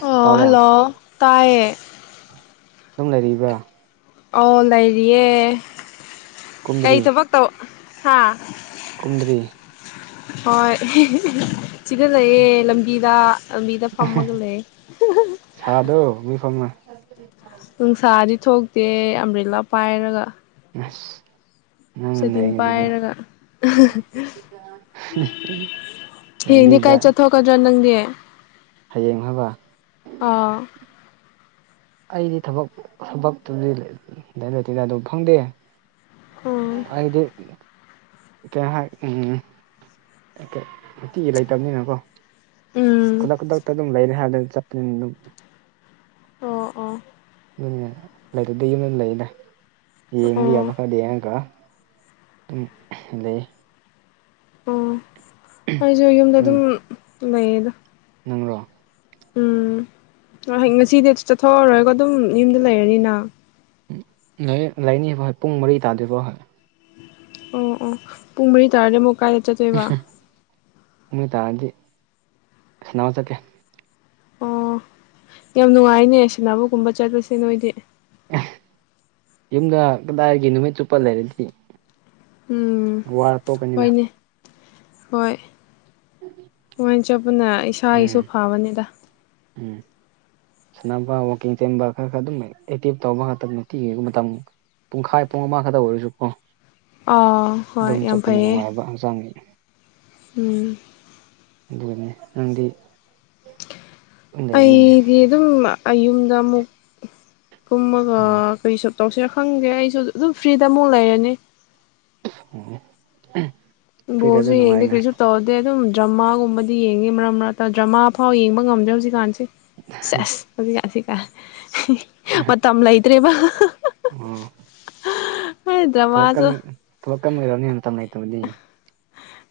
ꯑꯣ ꯇꯥꯕ ꯍꯜꯂꯣ ꯇꯥꯏꯌꯦ ꯑꯗꯨꯝ ꯂꯩꯔꯤꯕ ꯑꯣ ꯂꯩꯔꯤꯌꯦ ꯀꯩ ꯀꯨꯝꯗ꯭ꯔꯤ ꯊꯕꯛ ꯇꯧ ꯍꯥ ꯀꯨꯝꯗ꯭ꯔꯤ ꯍꯣꯏ ꯁꯤꯗ ꯂꯩꯌꯦꯦ ꯂꯝꯕꯤꯗ ꯂꯝꯕꯤꯗ ꯐꯝꯃꯒ ꯂꯩ ꯁꯥꯗꯣ ꯃꯤꯐꯝꯅ ꯅꯨꯡꯁꯥꯗꯤ ꯊꯣꯛꯇꯦ ꯑꯝꯕ꯭ꯔꯤꯂꯥ ꯄꯥꯏꯔꯒ ꯑꯁ ꯅꯪꯅ ꯁꯇꯤꯟ ꯅꯩꯔꯤꯗꯨꯗꯤ ꯄꯥꯏꯔꯒ ꯂꯝꯕꯤ ꯍꯌꯦꯡꯗꯤ ꯀꯥꯏ ꯆꯠꯊꯣꯛꯀꯗ꯭ꯔꯣ ꯅꯪꯗꯤ ꯍꯌꯦꯡꯕ ꯑꯥ ꯑꯩꯗꯤ ꯊꯕꯛ ꯊꯕꯛꯇꯨꯗꯤ ꯂꯩꯇꯦꯗ ꯑꯗꯨ ꯐꯪꯗꯦ ꯎꯝ ꯑꯩꯗꯤ ꯍꯥꯛ ꯎꯝ ꯅꯨꯡꯇꯤꯒꯤ ꯂꯩꯇꯕꯅꯤꯅꯀꯣ ꯎꯝ ꯈꯨꯗꯛ ꯈꯨꯗꯛꯇ ꯑꯗꯨꯝ ꯂꯩꯔꯦ ꯍꯥꯏ ꯆꯠꯄꯅꯤꯅ ꯑꯗꯨꯝ ꯑꯣ ꯑꯣ ꯑꯗꯨꯅꯤ ꯂꯩꯇꯗ ꯌꯨꯝꯗ ꯂꯩꯗ ꯌꯦꯡꯕ ꯑꯣ ꯌꯥꯕ [unintelligible] ꯑꯣ ꯑꯩꯁꯨ ꯌꯨꯝꯗ ꯎꯝ ꯑꯗꯨꯝ ꯂꯩꯌꯦꯗ ꯅꯪꯔꯣ ꯎꯝ ꯍ ꯉꯁꯤꯗꯤ ꯆꯠꯊꯣꯛꯑꯔꯣꯏꯒꯣ ꯑꯗꯨꯝ ꯌꯨꯝꯗ ꯂꯩꯔꯅꯤꯅ ꯂꯥꯏꯅꯤꯕ ꯍꯣꯏ ꯄꯨꯡ ꯃꯔꯤ ꯇꯥꯗꯣꯏꯔꯤꯕꯕꯣ ꯍꯣꯏ ꯑꯣ ꯑꯣ ꯄꯨꯡ ꯃꯔꯤ ꯇꯥꯔꯗꯤ ꯑꯃꯨꯛ ꯀꯥꯏꯗ ꯆꯠꯇꯣꯏꯕ ꯅꯣꯏ ꯇꯥꯔꯗꯤꯅꯥꯎ ꯆꯠꯀꯦ ꯑꯣ ꯌꯥꯝ ꯅꯨꯡꯉꯥꯏꯅꯦ ꯁꯅꯕꯒꯨꯝꯕ ꯆꯠꯄꯁꯦ ꯅꯣꯏꯗꯤ ꯌꯨꯝꯗ ꯀꯗꯥꯏꯒꯤ ꯅꯨꯃꯤꯠ ꯆꯨꯞꯄ ꯂꯩꯔꯗꯤ ꯎꯝ ꯋꯥꯔ ꯇꯣꯛꯀꯅꯤꯗ ꯍꯣꯏꯅꯦ ꯍꯣꯏ ꯆꯞ ꯑꯗꯨꯅ ꯏꯁꯥꯒꯤꯁꯨ ꯎꯝ ꯐꯕꯅꯤꯗ ꯎꯝ ꯁꯥꯟꯅꯕ ꯋꯥꯋꯥꯛꯀꯤꯡ ꯆꯦꯟꯕ ꯈꯔ ꯈꯔ ꯑꯗꯨꯝ ꯑꯦꯛꯇꯤꯞ ꯇꯧꯕ ꯉꯥꯛꯇꯠꯇꯤ ꯃꯇꯝ ꯄꯨꯡꯈꯥꯏ ꯄꯨꯡ ꯑꯃꯈꯛꯇ ꯑꯣꯏꯔꯁꯨꯀꯣ ꯑꯥ ꯍꯣꯏ ꯑꯗꯨꯝ ꯌꯥꯝ ꯆꯠꯄꯅꯤ ꯐꯩꯌꯦ ꯅꯨꯡꯉꯥꯏꯕ ꯍꯛꯆꯥꯡꯒꯤ ꯎꯝ ꯑꯗꯨꯅꯦ ꯅꯪꯗꯤ ꯑꯗꯨꯝ ꯂꯩꯔꯝꯅꯤꯅꯦ ꯑꯩꯗꯤ ꯑꯗꯨꯝ ꯌꯨꯝꯗ ꯑꯃꯨꯛ ꯀꯨꯝꯃꯒ ꯎꯝ ꯀꯩꯁꯨ ꯇꯧꯁꯦ ꯈꯪꯒꯦ ꯑꯩꯁꯨ ꯑꯗꯨꯝ ꯐ꯭ꯔꯤꯗ ꯑꯃꯨꯛ ꯂꯩꯔꯅꯤ ꯎꯝ ꯕꯣꯜ ꯁꯨ ꯌꯦꯡꯗꯦ ꯀꯔꯤꯁꯨ ꯇꯧꯔꯗꯦ ꯑꯗꯨꯝ ꯗ꯭ꯔꯃꯥꯒꯨꯝꯕꯗꯤ ꯌꯦꯡꯉꯦ ꯃꯔꯛ ꯃꯔꯛꯇ ꯗ꯭ꯔꯃꯥ ꯐꯥꯎ ꯌꯦꯡꯕ ꯉꯝꯗꯦ ꯖꯤꯛꯀꯥꯟꯁꯦ ꯁꯦꯁ ꯍꯧꯖꯤꯛ ꯀꯁꯤ ꯀꯥꯏ ꯃꯇꯝ ꯂꯩꯇ꯭ꯔꯦꯕ ꯎꯝ ꯊꯣꯛꯀꯝ ꯗ꯭ꯔꯃꯥꯁꯨ ꯊꯣꯛꯀꯝ ꯑꯣꯏꯔꯕꯅꯤ ꯃꯥꯇꯝ ꯂꯩꯇꯕꯗꯤ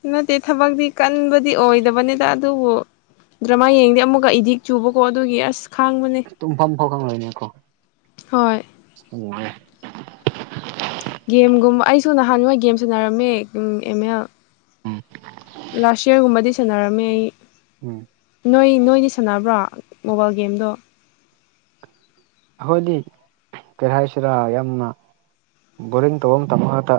ꯅꯠꯇꯦ ꯊꯕꯛꯇꯤ ꯀꯟꯕꯗꯤ ꯑꯣꯏꯗꯕꯅꯤꯗ ꯑꯗꯨꯕꯨ ꯗ꯭ꯔꯃꯥ ꯌꯦꯡꯗꯦ ꯑꯃꯨꯛꯀ ꯑꯦꯗꯤꯛ ꯆꯨꯕꯀꯣ ꯑꯗꯨꯒꯤ ꯑꯁ ꯈꯥꯡꯕꯅꯦ ꯇꯨꯡꯐꯝ ꯊꯣꯐꯥꯎ ꯈꯣꯏꯅꯦꯀꯣ ꯍꯣꯏ ꯎ ꯒꯦꯝꯒꯨꯝꯕ ꯑꯩꯁꯨ ꯅꯍꯥꯟꯋꯥꯏ ꯒꯦꯝ ꯁꯥꯟꯅꯔꯝꯃꯦ ꯑꯦꯝ ꯑꯦꯜ ꯂꯥꯁ ꯌꯔꯒꯨꯝꯕꯗꯤ ꯁꯥꯟꯅꯔꯝꯃꯦ ꯑꯩ ꯎꯝ ꯅꯣꯏ ꯅꯣꯏꯗꯤ ꯁꯥꯟꯅꯕ꯭ꯔꯣ ꯃꯣꯕꯥꯏꯜ ꯒꯦꯝꯗꯣ ꯑꯩꯈꯣꯏꯗꯤ ꯀꯩ ꯍꯥꯏꯁꯤꯔꯥ ꯌꯥꯝꯅ ꯕꯣꯔꯤꯡ ꯇꯧꯕ ꯃꯥꯇꯝ ꯉꯥꯛꯇ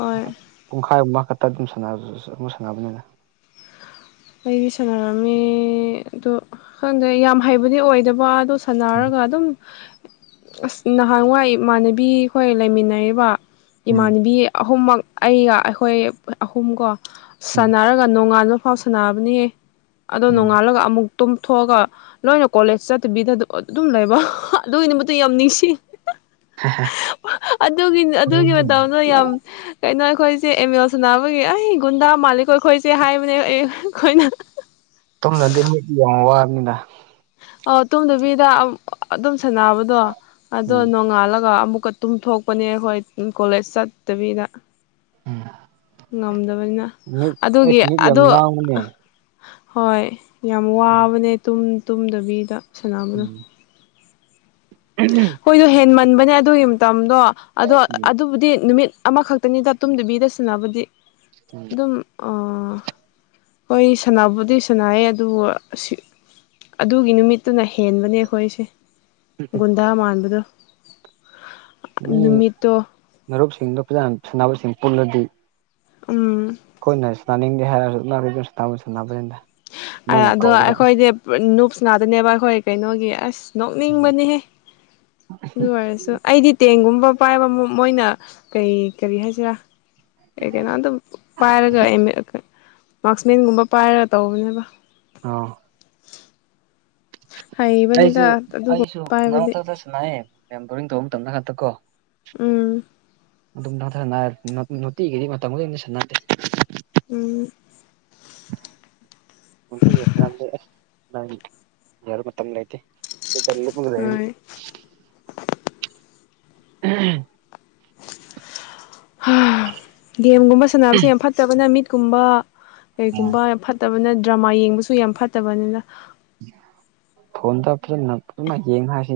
ꯍꯣꯏ ꯄꯨꯡꯈꯥꯏ ꯑꯨꯝ ꯈꯛꯇ ꯑꯗꯨꯝ ꯁꯥꯟ ꯑꯃꯨꯛ ꯁꯥꯟꯅꯕꯅꯤꯅ ꯑꯩꯗꯤ ꯁꯥꯟꯅꯔꯝꯃꯦ ꯑꯗꯣ ꯈꯪꯗꯦ ꯌꯥꯝ ꯍꯩꯕꯗꯤ ꯑꯣꯏꯗꯕ ꯑꯗꯨ ꯁꯥꯟꯅꯔꯒ ꯑꯗꯨꯝ ꯑꯁ ꯅꯍꯥꯟꯋꯥꯏ ꯏꯃꯥꯟꯅꯕꯤꯈꯣꯏ ꯂꯩꯃꯤꯟꯅꯔꯤꯕ ꯎꯝ ꯏꯃꯥꯟꯅꯕꯤ ꯑꯍꯨꯝꯃꯛ ꯑꯩꯒ ꯑꯩꯈꯣꯏ ꯑꯍꯨꯝ ꯀꯣ ꯎꯝ ꯁꯥꯟꯅꯔꯒ ꯅꯣꯡꯉꯥꯥꯟꯕ ꯐꯥꯎ ꯁꯥꯟꯅꯕꯅꯦꯌꯦ ꯑꯗꯣ ꯎꯝ ꯅꯣꯡꯉꯥꯜꯂꯒ ꯑꯃꯨꯛ ꯇꯨꯝꯊꯣꯛꯑꯒ ꯂꯣꯏꯅ ꯀꯣꯂꯦꯖ ꯆꯠꯇꯕꯤꯗ ꯑꯗꯨꯝ ꯂꯩꯕ ꯑꯗꯨꯒꯤ ꯗꯨꯃꯛꯇ ꯌꯥꯝ ꯅꯤꯡꯁꯤ ꯍꯦꯍꯦ ꯑꯗꯨꯒꯤ ꯑꯗꯨꯒꯤ ꯃꯇꯝꯗꯣ ꯌꯥꯝ ꯀꯩꯅꯣ ꯑꯩꯈꯣꯏꯁꯦ ꯑꯦꯝꯃꯦꯜ ꯁꯅꯥꯕꯒꯤ ꯑꯩ ꯒꯨꯟꯗꯥ ꯃꯥꯜꯂꯤꯛꯀꯣ ꯑꯩꯈꯣꯏꯁꯦ ꯍꯥꯏꯕꯅꯦ ꯑꯦ ꯑꯩꯈꯣꯏꯅ ꯇꯣꯝꯅꯗꯤ ꯋꯥꯔꯅꯤꯗ ꯑ ꯇꯨꯝꯗꯕꯤꯗ ꯑꯗꯨꯝ ꯁꯥꯟꯅꯕꯗꯣ ꯑꯗꯣ ꯎꯝ ꯅꯣꯡꯉꯥꯜꯂꯒ ꯑꯃꯨꯛꯀ ꯇꯨꯝꯊꯣꯛꯄꯅꯦ ꯑꯩꯈꯣꯏ ꯀꯣꯂꯦꯖ ꯆꯠꯇꯕꯤꯗ ꯎꯝ ꯉꯝꯗꯕꯅꯤꯅ ꯃꯤꯠ ꯑꯗꯨꯒꯤ ꯑꯩꯁ ꯃꯤꯠ ꯌꯥꯝ ꯑꯗꯣ ꯉꯥꯡꯕꯅꯦ ꯍꯣꯏ ꯌꯥꯝ ꯎꯝ ꯋꯥꯕꯅꯦ ꯇꯨꯝ ꯇꯨꯝꯗꯕꯤꯗ ꯁꯥꯟꯅꯕꯗꯣ ꯎꯝ ꯑꯩꯈꯣꯏꯗꯣ ꯍꯦꯟ ꯃꯟꯕꯅꯦ ꯑꯗꯨꯒꯤ ꯃꯇꯝꯗꯣ ꯑꯗꯣ ꯑꯗꯨꯕꯨꯗꯤ ꯅꯨꯃꯤꯠ ꯑꯃꯈꯛꯇꯅꯤꯗ ꯇꯨꯝꯗꯕꯤꯗ ꯁꯟꯅꯕꯨꯗꯤ ꯑꯗꯨꯝ ꯍꯣꯏ ꯁꯥꯟꯕꯨꯗꯤ ꯁꯥꯟꯅꯩ ꯑꯗꯨꯕꯨ ꯑꯗꯨꯒꯤ ꯅꯨꯃꯤꯠꯇꯨꯅ ꯍꯦꯟꯕꯅꯦ ꯑꯩꯈꯣꯏꯁꯦ ꯎꯝ ꯒꯨꯟꯗꯥ ꯃꯥꯟꯕꯗ ꯃꯤ ꯃꯔꯨꯞꯁꯤꯡꯗꯣ ꯐꯖꯥ ꯁꯥꯟꯅꯕꯁꯤꯡ ꯄꯨꯜꯂꯗꯤ ꯎꯝ ꯑꯩꯈꯣꯏꯅ ꯇꯅꯥꯅꯤꯡꯗꯦ ꯍꯥꯏꯔꯒꯁꯨ ꯇ ꯁꯅꯕꯅꯤꯗ ꯑꯗꯣ ꯑꯩꯈꯣꯏꯗꯤ ꯅꯨꯨꯞꯁ ꯉꯥꯛꯇꯥꯅꯦꯕ ꯑꯩꯈꯣꯏ ꯀꯩꯅꯣꯒꯤ ꯑꯁ ꯅꯣꯛꯅꯤꯡꯕꯅꯤꯍꯦ ꯑꯗꯨ ꯑꯣꯏꯔꯁꯨ ꯑꯩꯗꯤ ꯇꯦꯡꯒꯨꯝꯕ ꯄꯥꯏꯕ ꯑꯃꯨ ꯃꯣꯏꯅ ꯀꯔꯤ ꯀꯔꯤ ꯍꯥꯏꯁꯤꯔꯥ ꯑꯦ ꯀꯩꯅꯣꯗ ꯄꯥꯏꯔꯒ ꯑꯦꯝ ꯑꯦ ꯃꯥꯔꯛꯁꯃꯦꯟꯒꯨꯝꯕ ꯄꯥꯏꯔꯒ ꯇꯧꯕꯅꯦꯕ ꯑ ꯍꯩꯕꯅꯤꯗ ꯑꯩꯁꯨ ꯑꯗꯨꯒꯨꯝꯕ ꯑꯩꯁꯨ ꯄꯥꯏꯕꯗꯤ ꯃꯔꯛꯊꯛꯇꯁꯨ ꯏꯑꯦ ꯕꯣꯔꯤꯡ ꯇꯧꯕ ꯃꯇꯝꯗ ꯉꯛꯇ ꯀꯣ ꯎꯝ ꯤꯒꯤꯦ ꯎꯝ ꯎ ꯔ ꯃ ꯃꯇꯝ ꯂꯩ ꯏ ꯂꯩꯗꯤ ꯎ ꯍꯣꯏ ꯒꯦꯝꯒꯨꯝꯕ ꯁꯥꯟꯅꯕꯁꯦ ꯌꯥꯝ ꯐꯠꯇꯕꯅꯦ ꯃꯤꯠꯀꯨꯝꯕ ꯎꯝ ꯀꯩꯒꯨꯝꯕ ꯐꯠ ꯐꯠꯇꯕꯅ ꯗ꯭ꯔꯃꯥ ꯌꯦꯡꯕꯁꯨ ꯌꯥꯝ ꯐꯠꯇꯕꯅꯤꯅ ꯐꯣꯟꯗ ꯐꯖ ꯅ ꯄꯨꯅ ꯌꯦꯡꯉꯁꯤ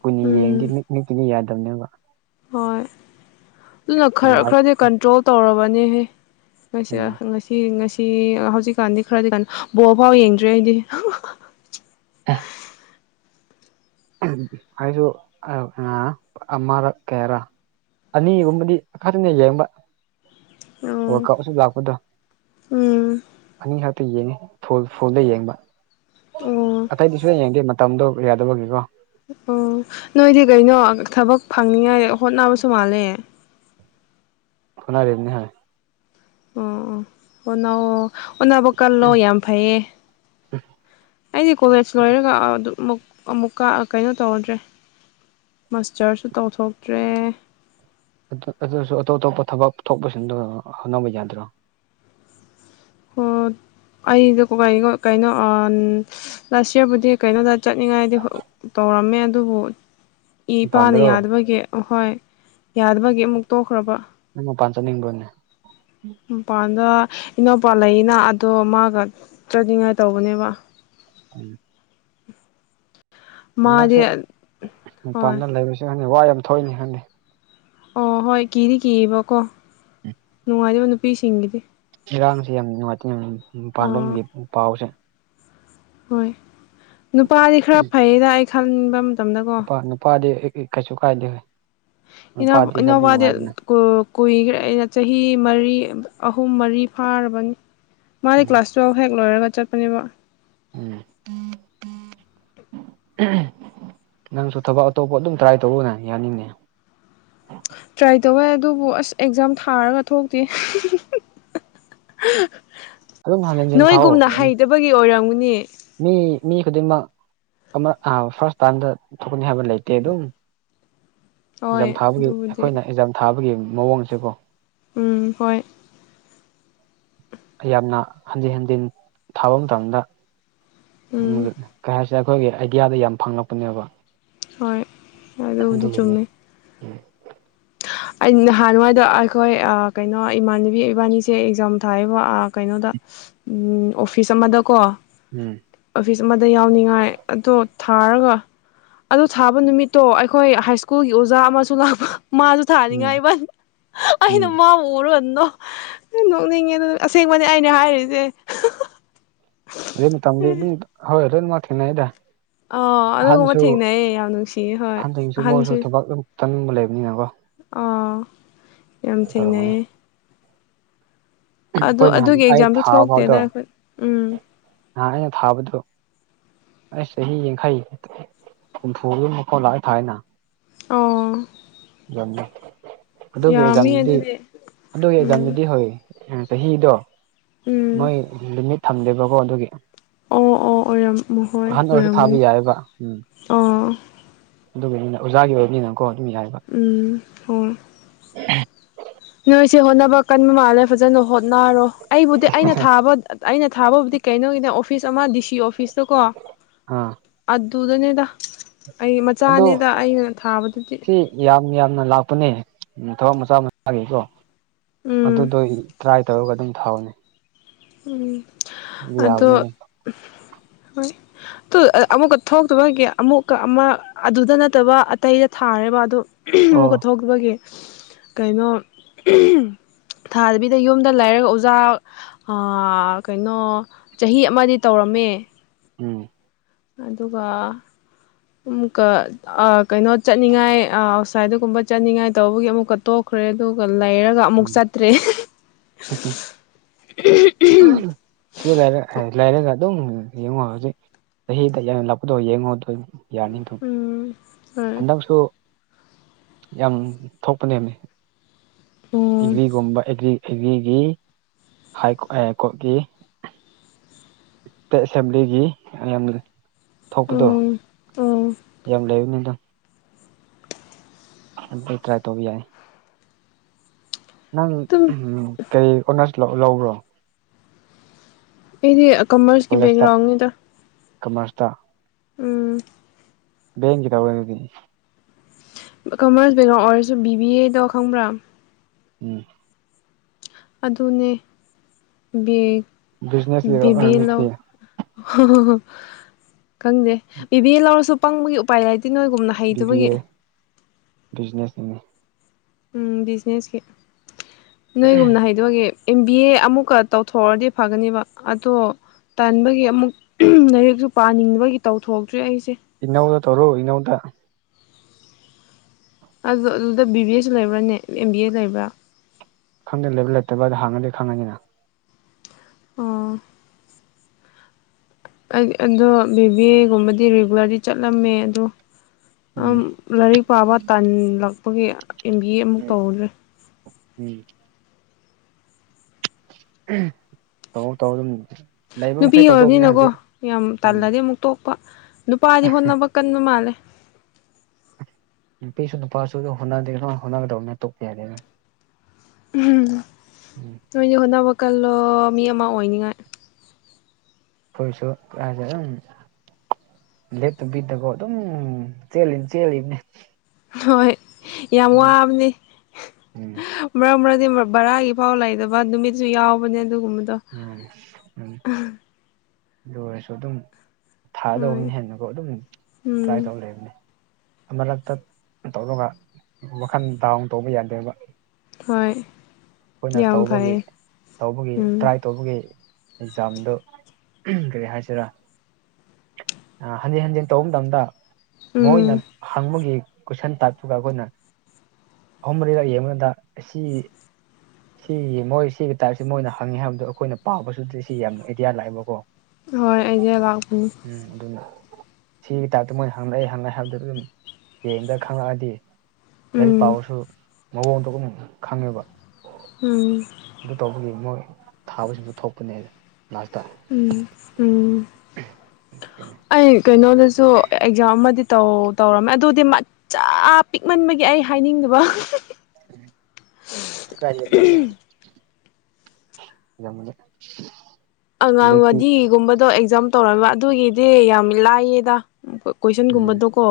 ꯀꯨꯏꯅꯤ ꯎꯝ ꯌꯦꯡꯗꯦ ꯃꯤꯠ ꯅꯨꯄꯤꯤꯅꯤ ꯌꯥꯗꯕꯅꯦꯕ ꯍꯣꯏ ꯑꯗꯨꯅ ꯈꯔ ꯂꯥꯏꯠ ꯈꯔꯗꯤ ꯀꯟꯇ꯭ꯔꯣꯜ ꯇꯧꯔꯕꯅꯤ ꯍꯦ ꯉꯁꯤ ꯎꯝ ꯉꯁꯤ ꯉꯁꯤ ꯍꯧꯖꯤꯛꯀꯥꯟꯗꯤ ꯈꯔꯗꯤ ꯀꯥꯏꯅ ꯕꯣꯔꯐꯥꯎ ꯌꯦꯡꯗ꯭ꯔꯤ ꯑꯩꯗꯤ ꯍ ꯑꯩꯁꯨ ꯑ ꯑꯃꯔ ꯀꯦꯔ ꯑꯅꯤꯒꯨꯝꯕꯗꯤ ꯈꯊꯅ ꯌꯦꯡꯕ ꯑꯣ ꯎꯝ ꯀꯁꯨ ꯂꯥꯛꯄꯗ ꯎꯝ ꯑꯅꯤ ꯈꯥꯛꯇ ꯌꯦꯡꯅꯤ ꯐ ꯐꯜꯗ ꯌꯦꯡꯕ ꯑꯣ ꯑꯇꯩꯗꯤ ꯁꯨꯡ ꯌꯦꯡꯗꯦ ꯃꯇꯝꯗꯣ ꯌꯥꯗꯕꯒꯤꯀꯣ ꯑꯣ ꯅꯣꯏꯗꯤ ꯀꯩꯅꯣ ꯊꯕꯛ ꯐꯪꯅꯤꯡꯉꯥꯏ ꯍꯣꯠꯅꯕꯁꯨ ꯃꯥꯜꯂꯦ ꯁꯅꯥꯔꯅꯤ ꯍꯣꯏ ꯑꯣ ꯑꯣ ꯑꯣꯎ ꯑꯣꯟꯅꯕꯨ ꯀꯜꯂꯣ ꯌꯥꯝ ꯐꯩꯌꯦ ꯑꯩꯗꯤ ꯀꯣꯂꯦꯖ ꯂꯣꯏꯔꯒ ꯑꯗꯨꯝ ꯑꯃꯨꯛꯀ ꯀꯩꯅꯣ ꯇꯧꯔꯗ꯭ꯔꯦ ꯃꯁꯇꯔꯁꯨ ꯇꯧꯊꯣꯛꯇ꯭ꯔꯦ ꯑꯗꯨꯁꯨ ꯑꯇꯣꯞ ꯑꯇꯣꯞꯄ ꯊꯕꯛ ꯊꯣꯛꯄꯁꯤꯡꯗ ꯍꯣꯠꯅꯕ ꯌꯥꯗ꯭ꯔꯣ ꯍ ꯑꯩꯁꯦ ꯀꯀꯥꯏꯔꯤ ꯉ ꯀꯩꯅꯣ ꯂꯥꯁ ꯏꯔꯕꯨꯗꯤ ꯀꯩꯅꯣꯗ ꯆꯠꯅꯤꯡꯉꯥꯏꯗꯤ ꯇꯧꯔꯝꯃꯦ ꯑꯗꯨꯕꯨ ꯏ ꯏꯄꯥꯅ ꯃꯄꯥꯟꯗꯔꯣ ꯌꯥꯗꯕꯒꯤ ꯑꯍꯣꯏ ꯌꯥꯗꯕꯒꯤ ꯑꯃꯨꯛ ꯇꯣꯛꯈ꯭ꯔꯕ ꯅꯪ ꯎ ꯄꯥꯟꯟꯅꯤꯡ ꯅꯤꯡꯤꯡꯣꯣꯟꯦ ꯃꯄꯥꯟꯗ ꯏꯅꯧꯄꯥ ꯂꯩꯌꯦꯅ ꯑꯗꯣ ꯃꯥꯒ ꯆꯠꯅꯤꯡꯉꯥꯏ ꯇꯧꯕꯅꯦꯕ ꯎꯝ ꯃꯥꯗꯤ ꯍꯟꯗꯛꯁꯦ ꯍꯣꯏ ꯃꯄꯥꯟꯗ ꯂꯩꯕꯁꯨꯦ ꯈꯪꯉꯦ ꯋꯥ ꯌꯥꯝ ꯊꯣꯛꯏꯅꯤ ꯈꯪꯉꯦ ꯑꯣ ꯍꯣꯏ ꯀꯤꯗꯤ ꯀꯤꯌꯦꯕꯀꯣ ꯅꯨꯡꯉꯥꯏꯔꯤꯕ ꯅꯨꯄꯤꯁꯤꯡꯒꯤꯗꯤ ꯏꯔꯥꯡꯁꯦ ꯌꯥꯝ ꯅꯨꯡꯉꯥꯏꯇ ꯑꯥ ꯃꯄꯥꯟꯂꯣꯝꯒꯤ ꯄꯥꯎꯁꯦ ꯍꯣꯏ ꯅꯨꯄꯥꯗꯤ ꯈꯔ ꯐꯩꯌꯦꯗ ꯑꯩ ꯈꯟꯕ ꯃꯇꯝꯗꯀꯣ ꯅꯨꯄꯥ ꯅꯨꯄꯥꯗꯤ ꯀꯩꯁꯨ ꯀꯥꯏꯗꯦ ꯍ ꯏꯅꯥꯎ ꯏꯅꯥꯎꯅꯨꯄꯥꯗꯤ ꯀꯨꯏꯈ꯭ꯔꯦ ꯑꯩꯅ ꯆꯍꯤ ꯃꯔꯤ ꯑꯍꯨꯝ ꯃꯔꯤ ꯐꯥꯔꯕꯅꯤ ꯃꯥꯗꯤ ꯎꯝ ꯀ꯭ꯂꯥꯁ ꯇꯨꯋꯦꯜꯐ ꯍꯦꯛ ꯂꯣꯏꯔꯒ ꯆꯠꯄꯅꯦꯕ ꯎꯝ ꯅꯪꯁꯨ ꯊꯕꯛ ꯑꯇꯣꯞꯄ ꯑꯗꯨꯝ ꯇ꯭ꯔꯥꯏ ꯇꯧꯔꫭꯅ ꯌꯥꯅꯤꯡꯉꯦ ꯇ꯭ꯔꯥꯏ ꯇꯧꯋꯦ ꯑꯗꯨꯕꯨ ꯑꯁ ꯑꯦꯛꯖꯥꯝ ꯊꯥꯔꯒ ꯊꯣꯛꯇꯦ ꯑꯗꯨꯝ ꯍꯟ ꯍꯟꯖꯤꯟ ꯊꯥꯎꯑꯣ ꯅꯣꯏꯒꯨꯝꯅ ꯍꯩꯇꯕꯒꯤ ꯑꯣꯏꯔꯝꯒꯅꯤ ꯃꯤ ꯃꯤ ꯈꯨꯗꯤꯡꯃꯛ ꯐꯥꯔꯁ ꯇꯥꯏꯝꯗꯥ ꯊꯣꯛꯀꯅꯤ ꯍꯥꯏꯕ ꯂꯩꯇꯦ ꯑꯗꯨꯝ ꯍꯣꯏ ꯑꯦꯖꯝ ꯊꯥꯕꯒꯤ ꯑꯗꯨꯕꯨꯗꯤ ꯑꯩꯈꯣꯏꯅ ꯑꯦꯖꯝ ꯊꯥꯕꯒꯤ ꯃꯑꯣꯡꯁꯦꯀꫭ ꯎꯝ ꯍꯣꯏ ꯌꯥꯝꯅ ꯍꯟꯖꯤꯟ ꯍꯟꯖꯤꯟ ꯊꯥꯕ ꯃꯇꯝꯗ ꯎꯝ ꯁꯤ ꯑꯩꯈꯣꯏꯒꯤ ꯑꯥꯏꯗꯤꯌꯥꯗ ꯌꯥꯝ ꯐꯪꯂꯛꯄꯅꯦꯕ ꯍꯣꯏ ꯑꯗꯨꯕꯨꯗꯤ ꯑꯗꯨꯒꯤꯅꯤ ꯆꯨꯝꯃꯦ ꯎ ꯑꯩ ꯅꯍꯥꯟ ꯋꯥꯏꯗ ꯑꯩꯈꯣꯏ ꯀꯩꯅꯣ ꯏꯃꯥꯟꯅꯕꯤ ꯏꯕꯥꯅꯤꯁꯦ ꯑꯦꯛꯖꯥꯝ ꯊꯥꯏꯌꯦꯕ ꯑꯥ ꯀꯩꯅꯣꯗ ꯎꯝ ꯑꯣꯐꯤꯁ ꯑꯃꯗꯀꯣ ꯎꯝ ꯑꯣꯐꯤꯁ ꯑꯃꯗ ꯌꯥꯎꯅꯤꯡꯉꯥꯏ ꯑꯗꯣ ꯊꯥꯔꯒ ꯑꯗꯨ ꯊꯥꯕ ꯅꯨꯃꯤꯠꯇꯣ ꯑꯩꯈꯣꯏ ꯍꯥꯏ ꯁ꯭ꯀꯨꯜꯒꯤ ꯑꯣꯖꯥ ꯑꯃꯁꯨ ꯂꯥꯛꯄ ꯃꯥꯁꯨ ꯎꯝ ꯊꯥꯅꯤꯡꯉꯥꯏꯕ [unintelligible] ꯎꯝ ꯑꯩꯅ ꯃꯥꯕꯨ ꯎꯔꯒꯥ ꯅꯣꯛ ꯅꫭꯛꯅꯤꯡꯉꯦ ꯑꯁꯦꯡꯕꯅꯦ ꯑꯩꯅ ꯍꯥꯏꯔꯤꯁꯦ ꯑꯗꯨ ꯇꯝꯕꯤ ꯑꯗꯨ ꯍꯣꯏ ꯑꯗꯨꯟ [unintelligible] ꯊꯦꯡꯅꯩꯗꯥ ꯑ ꯑꯗꯨꯒꯨꯝꯕ ꯊꯦꯡꯅꯩꯌꯦ ꯌꯥꯝ ꯅꯨꯡꯁꯤꯌꯦ ꯍꯣꯏ ꯑꯍꯟꯁꯨ ꯆꯥꯅꯤꯡꯕ ꯂꯩꯕꯅꯤꯅꯀꯣ ꯑꯥ ꯌꯥꯝ ꯇꯧꯔꯝꯒꯅꯤ ꯊꯦꯡꯅꯩꯌꯦ ꯑꯗꯨ ꯑꯩꯈꯣꯏ ꯅꯍꯥꯟ ꯑꯗꯨꯒꯤ ꯑꯩ ꯑꯦꯛꯖꯥꯝꯗꯣ ꯊꯥꯕ ꯊꯣꯛꯇꯦꯗ ꯐꯥꯎꯗꯣ ꯑꯩꯈꯣꯏ ꯎꯝ ꯅꯍꯥꯟ ꯑꯩꯅ ꯊꯥꯕꯗꯣ ꯑꯩꯁ ꯆꯍꯤ ꯌꯥꯡꯈꯩ ꯍꯨꯝꯐꯨꯒꯤ ꯃꯈꯥꯎ ꯂꯥꯛꯑꯏ ꯊꯥꯑꯦꯅ ꯑꯣ [unintelligible] ꯑꯗꯨꯒꯤ ꯌꯥꯝꯃꯤ ꯑꯦꯛꯖꯥꯝꯗꯤ ꯑꯗꯨꯗꯤ ꯑꯗꯨꯒꯤ ꯎꯝ ꯑꯦꯛꯖꯥꯝꯗꯨꯗꯤ ꯍꯣꯏ ꯆꯍꯤꯗꯣ ꯎꯝ ꯃꫭꯏ ꯂꯤꯃꯤꯠ ꯊꯝꯗꯦꯕꯀꯣ ꯑꯗꯨꯒꯤ ꯑꯣ ꯑꯣ ꯑꯣꯏꯔꯝꯃꯣ ꯍꯣꯏ ꯑꯍꯟ ꯑꯣꯏꯔꯁꯨ ꯊꯥꯕ ꯑꯣꯏꯔꯝꯒꯅꯤ ꯌꯥꯏꯑꯕ ꯎꯝ ꯑꯣ ꯑꯗꯨꯒꯤꯅꯤꯅꯦ ꯑꯣꯖꯥꯒꯤ ꯑꯣꯏꯕꯅꯤꯅꯀꯣ ꯑꯗꯨ‌ꯝ ꯌꯥꯏꯌꯦꯕ ꯎꯝ ꯍꫭꯏ [inaudible] ꯅꯣꯏꯁꯦ ꯍꯣꯠꯅꯕ ꯀꯟꯕ ꯃꯥꯜꯂꯦ ꯐꯖꯅ ꯍꯣꯠꯅꯔꯣ ꯑꯩꯕꯨꯗꯤ ꯑꯩꯅ ꯊꯥꯕ ꯑꯩꯅ ꯊꯥꯕꯕꯨꯗꯤ ꯀꯩꯅꯣꯒꯤꯅꯦ ꯑꯣꯐꯤꯁ ꯑꯃ ꯗꯤ ꯁꯤ ꯑꯣꯐꯤꯁꯇꫭ ꯀꯣ ꯑꯥ ꯑꯗꯨꯗꯅꯦꯗ ꯑꯩ ꯑꯗꯣ ꯃꯆꯥꯅꯤꯗ ꯑꯩꯅ ꯊꯥꯕꯗꯨꯗꯤ ꯁꯤ ꯌꯥꯝ ꯌꯥꯝꯅ ꯂꯥꯛꯄꯅꯦ ꯊꯕꯛ ꯃꯆꯥ ꯃꯆꯥꯒꯤꯀꯣ ꯎꯝ ꯑꯗꯨꯗꯣ ꯇ꯭ꯔꯥꯏ ꯇꯧꯔꯒ ꯑꯗꯨꯝ ꯊꯥꯎꯅꯦ ꯎꯝ ꯑꯗꯣ ꯌꯥꯕꯅꯤꯅꯦ ꯍꯣꯏ ꯑꯃꯨꯛꯀ ꯊꯣꯛꯇꯕ ꯑꯃꯨꯛꯀ ꯑꯃ ꯑꯗꯨꯗ ꯅꯠꯇꯕ ꯑꯇꯩꯗ ꯊꯥꯔꯦꯕ ꯑꯗꯨ ꯑꯣ ꯑꯃꯨꯛꯀꯥ ꯊꫭꯛ ꯕꯒꯤ ꯀꯩꯅꯣ ꯊꯥꯗꯕꯤꯗ ꯌꯨꯝꯗ ꯂꯩꯔꯒ ꯑꯣꯖꯥ ꯑꯥ ꯀꯩꯅꯣ ꯆꯍꯤ ꯑꯃꯗꯤ ꯇꯧꯔꯝꯃꯦ ꯎꯝ ꯑꯗꯨꯒ ꯑꯃꯨꯛꯀ ꯑꯥ ꯀꯩꯅꯣ ꯆꯠꯅꯤꯡꯉꯥꯏ ꯑꯥꯎꯠꯁꯥꯏꯗꯒꯨꯝꯕ ꯆꯠꯅꯤꯡꯉꯥꯏ ꯇꯧꯕꯒꯤ ꯑꯃꯨꯛꯀ ꯇꯣꯛꯈ꯭ꯔꯦ ꯑꯗꯨꯒ ꯂꯩꯔꯥ ꯑꯃꯨꯛ ꯎꯝ ꯆꯠꯇ꯭ꯔꯦ ꯁꯤꯗ ꯂꯩꯔ ꯂꯩꯔꯒ ꯑꯗꯨꯝ ꯌꯦꯡꯉꯣ ꯍꯧꯖꯤꯛ ꯆꯍꯤꯗ ꯌꯥꯝ ꯂꯥꯛꯄꯗꯣ ꯌꯦꯉꫭꯗ ꯌꯥꯔꯅꯤ ꯗꯨꯝ ꯎꯝ ꯍꯣꯏ ꯍꯟꯗꯛꯁꯨ ꯌꯥꯝ ꯊꯣꯛꯄ ꯅꯦꯝꯃꯦ ꯎꯝ ꯑꯦꯒ꯭ꯔꯤꯒꯨꯝꯕ ꯑꯦꯒ꯭ꯔꯤ ꯑꯦꯒ꯭ꯔꯤꯒꯤ [unintelligible] ꯀꯣꯔꯠꯀꯤ ꯑꯦꯁꯦꯝꯕ꯭ꯂꯤꯒꯤ ꯌꯥꯝ ꯊꯣꯛꯄꯗꯣ ꯎꯝ ꯎꯝ ꯌꯥꯝ ꯂꯩꯌꯨꯅꯦꯗꯪ ꯑꯗꯨ ꯇ꯭ꯔꯥꯏ ꯇꯕꯤ ꯌꯥꯏ ꯅꯪ ꯑꯗꯨꯝ ꯀꯩ ꯑꯣꯅꯔꯁ ꯂꯧꯕ꯭ꯔꯣ ꯑꯩꯗꯤ ꯀꯃꯔꯁꯀꯤ ꯀꯣꯂꯦꯖꯇ ꯕꯦꯛꯒ꯭ꯔꯥꯎꯟꯅꯤꯗ ꯀꯃꯔꯁꯇ ꯎꯝ [unintelligible] ꯀꯃꯔꯁ ꯕꯦꯛꯒ꯭ꯔꯥꯎꯟ ꯑꯣꯏꯔꯁꯨ ꯕꯤ ꯕꯤ ꯑꯦꯗꯣ ꯈꯪꯕ꯭ꯔꯥ ꯎꯝ ꯑꯗꯨꯅꯦ ꯕꯦ ꯕꯤꯖꯤꯅꯦꯁꯀꯤ ꯕꯤꯕꯤ ꯌꯦ ꯂꯧ ꯑꯣꯏꯔꯝꯅꯤꯁꯦ [unintelligible] ꯈꯪꯗꯦ ꯕꯤꯕꯦ ꯂꯧꯔꯁꯨ ꯄꯪꯕꯒꯤ ꯎꯄꯥꯏ ꯂꯩꯇꯦ ꯅꯣꯏꯒꯨꯝꯅ ꯕꯤꯕꯤ ꯍꯩꯇꯕꯒꯤ ꯑꯦ ꯕꯤꯖꯤꯅꯦꯁꯀꯤꯅꯤ ꯎꯝ ꯕꯤꯖꯤꯅꯦꯁꯀꯤ ꯅꯣꯏꯒꯨꯝꯅ ꯍꯥꯏ ꯑꯗꯨꯒꯤ ꯑꯦꯝ ꯕꯤ ꯑꯦ ꯑꯃꯨꯛꯀ ꯇꯧꯊꯣꯛꯑꯗꯤ ꯐꯒꯅꯦꯕ ꯑꯗꯣ ꯇꯟꯕꯒꯤ ꯑꯃꯨꯛ ꯂꯥꯏꯔꯤꯛꯁꯨ ꯄꯥꯅꯤꯡꯕꯒꯤ ꯇꯧꯊꯣꯛꯇ꯭ꯔꯤ ꯑꯩꯁꯦ ꯏꯒꯅꯧꯗ ꯇꯧꯔꯣ ꯏꯒꯅꯧꯗ ꯑꯗꯨ ꯑꯗꯨꯗ ꯕꯤ ꯕꯤ ꯑꯦꯁꯁꯨ ꯂꯩꯕ꯭ꯔꯥꯅꯦ ꯑꯦꯝ ꯕꯤ ꯑꯦ ꯂꯩꯕ꯭ꯔꯥ ꯈꯪꯗꯦ ꯂꯩꯕ ꯂꯩꯇꯕꯗ ꯍꯥꯡꯉꯗꯤ ꯈꯪꯉꯅꯤꯅ ꯑꯣꯥ ꯑꯩ ꯑꯗꯣ ꯕꯤꯕꯤ ꯑꯦꯒꯨꯝꯕꯗꯤ ꯔꯤꯒꯨꯂꯔꯂꯤ ꯆꯠꯂꯝꯃꯦ ꯑꯗꯣ ꯑꯝ ꯎꯝ ꯂꯥꯏꯔꯤꯛ ꯄꯥꯕ ꯇꯥꯟꯜꯂꯛꯄꯒꯤ ꯑꯦꯝ ꯕꯤ ꯑꯦ ꯑꯃꯨꯛ ꯇꯧꯗ꯭ꯔꯦ ꯎꯝ ꯇꯧ ꯇꯧ ꯑꯗꯨꯝ ꯂꯩꯕ ꯅꯨꯄꯤ ꯃꯈꯩ ꯇꯧꯗꯧꯕꯅꯦ ꯑꯣꯏꯕꯅꯤꯅꯀꯣ ꯍꯧꯖꯤꯛ ꯌꯥꯝ ꯎꯝ ꯇꯜꯂꯗꯤ ꯑꯃꯨꯛ ꯇꯣꯛꯄ ꯅꯨꯄꯥꯗꯤ ꯍꯣꯠꯅꯕ ꯀꯟꯕ ꯃꯥꯜꯂꯦ ꯅꯨꯄꯤꯁꯨ ꯅꯨꯄꯥꯁꯨ ꯑꯗꯨ ꯍꯣꯠꯅꯗꯦ ꯑꯗꯃꯥꯏ ꯍꯣꯠꯅꯒꯗꯕꯅꯤꯅ ꯇꯣꯛꯄ ꯌꯥꯗꯦꯅ [inaudible] ꯅꯣꯏꯗꯤ ꯍꯣꯠꯅꯕ ꯀꯜꯂꯣ ꯃꯤ ꯑꯃ ꯑꯣꯏꯅꯤꯡꯉꯥꯏ ꯈꯣꯏꯁꯨ ꯀꯥꯏꯗ ꯗꯨꯝ ꯂꯦꯇꯕꯤꯗꯀꫭ ꯑꯗꯨꯝ ꯆꯦꯜꯂꯤ ꯆꯦꯜꯂꯤꯝꯅꯦ ꯍꯣꯏ ꯌꯥꯝ ꯋꯥꯕꯅꯤ ꯎꯝ ꯃꯔꯛ ꯃꯔꯛꯗꯤ ꯕꯔꯥꯒꯤꯐꯥꯎ ꯂꯩꯗꯕ ꯅꯨꯃꯤꯠꯁꯨ ꯌꯥꯎꯕꯅꯦ ꯑꯗꯨꯒꯨꯝꯕꯗꯣ ꯎꯝ ꯎꯝ ꯑꯗꯨ ꯑꯣꯏꯔꯁꯨ ꯑꯗꯨꯝ ꯎꯝ ꯊꯥꯒꯗꯧꯕꯅ ꯍꯦꯟꯅꯀꯣ ꯑꯗꯨꯝ ꯇ꯭ꯔꯥꯏ ꯎꯝ ꯇꯧ ꯂꯩꯕꯅꯦ ꯑꯃꯂꯛꯇ ꯇꯧꯔꯒ ꯋꯥꯈꯜ ꯗꯥꯎꯟ ꯇꯧꯕ ꯌꯥꯗꯦꯕ ꯍꯣꯏ ꯑꯩꯈꯣꯏꯅ ꯌꯥꯝ ꯇꯧꯕꯒꯤ ꯐꯩꯌꯦ ꯇꯧꯕꯒꯤ ꯎꯝ ꯇ꯭ꯔꯥꯏ ꯇꯧꯕꯒꯤ ꯑꯦꯛꯖꯥꯝꯗꯣ ꯀꯔꯤ ꯍꯥꯏꯁꯤꯔꯥ ꯍꯟꯖꯤꯟ ꯍꯟꯖꯤꯟ ꯇꯧꯕ ꯃꯇꯝꯗ ꯃꯣꯏꯅ ꯎꯝ ꯍꯪꯕꯒꯤ ꯀꯣꯏꯁꯟ ꯇꯥꯏꯞꯇꯨꯒ ꯑꯩꯈꯣꯏꯅ ꯑꯍꯨꯝ ꯃꯔꯤꯔꯛ ꯌꯦꯡꯉꯗ ꯑꯁꯤ ꯁꯤꯒꯤ ꯃꯣꯏ ꯁꯤꯒꯤ ꯇꯥꯏꯞꯁꯤ ꯃꯣꯏꯅ ꯍꯪꯉꯦ ꯍꯥꯏꯕꯗꯣ ꯑꯩꯈꯣꯏꯅ ꯄꯥꯕꯁꯨꯗꯤ ꯁꯤ ꯌꯥꯝꯅ ꯑꯦꯗꯤꯌꯥ ꯂꯥꯛꯑꯦꯕꯀꯣ ꯍꯣꯏ ꯑꯥꯏꯗꯤꯌꯥ ꯂꯥꯛꯄꯅꯤ ꯎꯝ ꯑꯗꯨꯅ ꯁꯤꯒꯤ ꯇꯥꯏꯞꯇ ꯃꯣꯏ ꯍꯪꯉꯛꯑꯦ ꯍꯪꯉꯛꯑꯦ ꯍꯥꯏꯕꯗꯨ ꯑꯗꯨꯝ ꯌꯦꯡꯕꯥꯗ ꯈꯪꯉꯛꯑꯗꯤ ꯂꯥꯏꯔꯤꯛ ꯎꯝ ꯄꯥꯕꯁꯨ ꯃꯑꯣꯡꯗꯨꯝ ꯈꯪꯉꯦꯕ ꯎꯝ ꯑꯗꯨ ꯇꯧꯕꯒꯤ ꯃꯣꯏ ꯊꯥꯕꯁꯤꯡꯗ ꯊꯣꯛꯄꯅꯦ ꯂꯥꯁꯇ ꯎꯝ ꯎꯝ ꯑꯩ ꯀꯩꯅꯣꯗꯁꯨ ꯑꯦꯛꯖꯥꯝ ꯑꯃꯗꯤꯧ ꯇꯧꯔꯝꯃꯦ ꯑꯗꯨꯗꯤ ꯆ ꯄꯤꯛꯃꯟꯕꯒꯤ ꯑꯩ ꯍꯥꯏꯅꯤꯡꯗꯕ ꯁ ꯀꯥꯏ ꯇꯗ [unintelligible] ꯑꯉꯥꯡꯋꯥꯗꯤꯒꯨꯝꯕꯗꯣ ꯑꯦꯛꯖꯥꯝ ꯇꯧꯔꯃꯦ ꯑꯗꯨꯒꯤꯗꯤ ꯌꯥꯝ ꯂꯥꯏꯌꯦꯗ ꯎꯝ ꯀꯣꯏꯁꯟꯒꯨꯝꯕꯗꯣꯀꯣ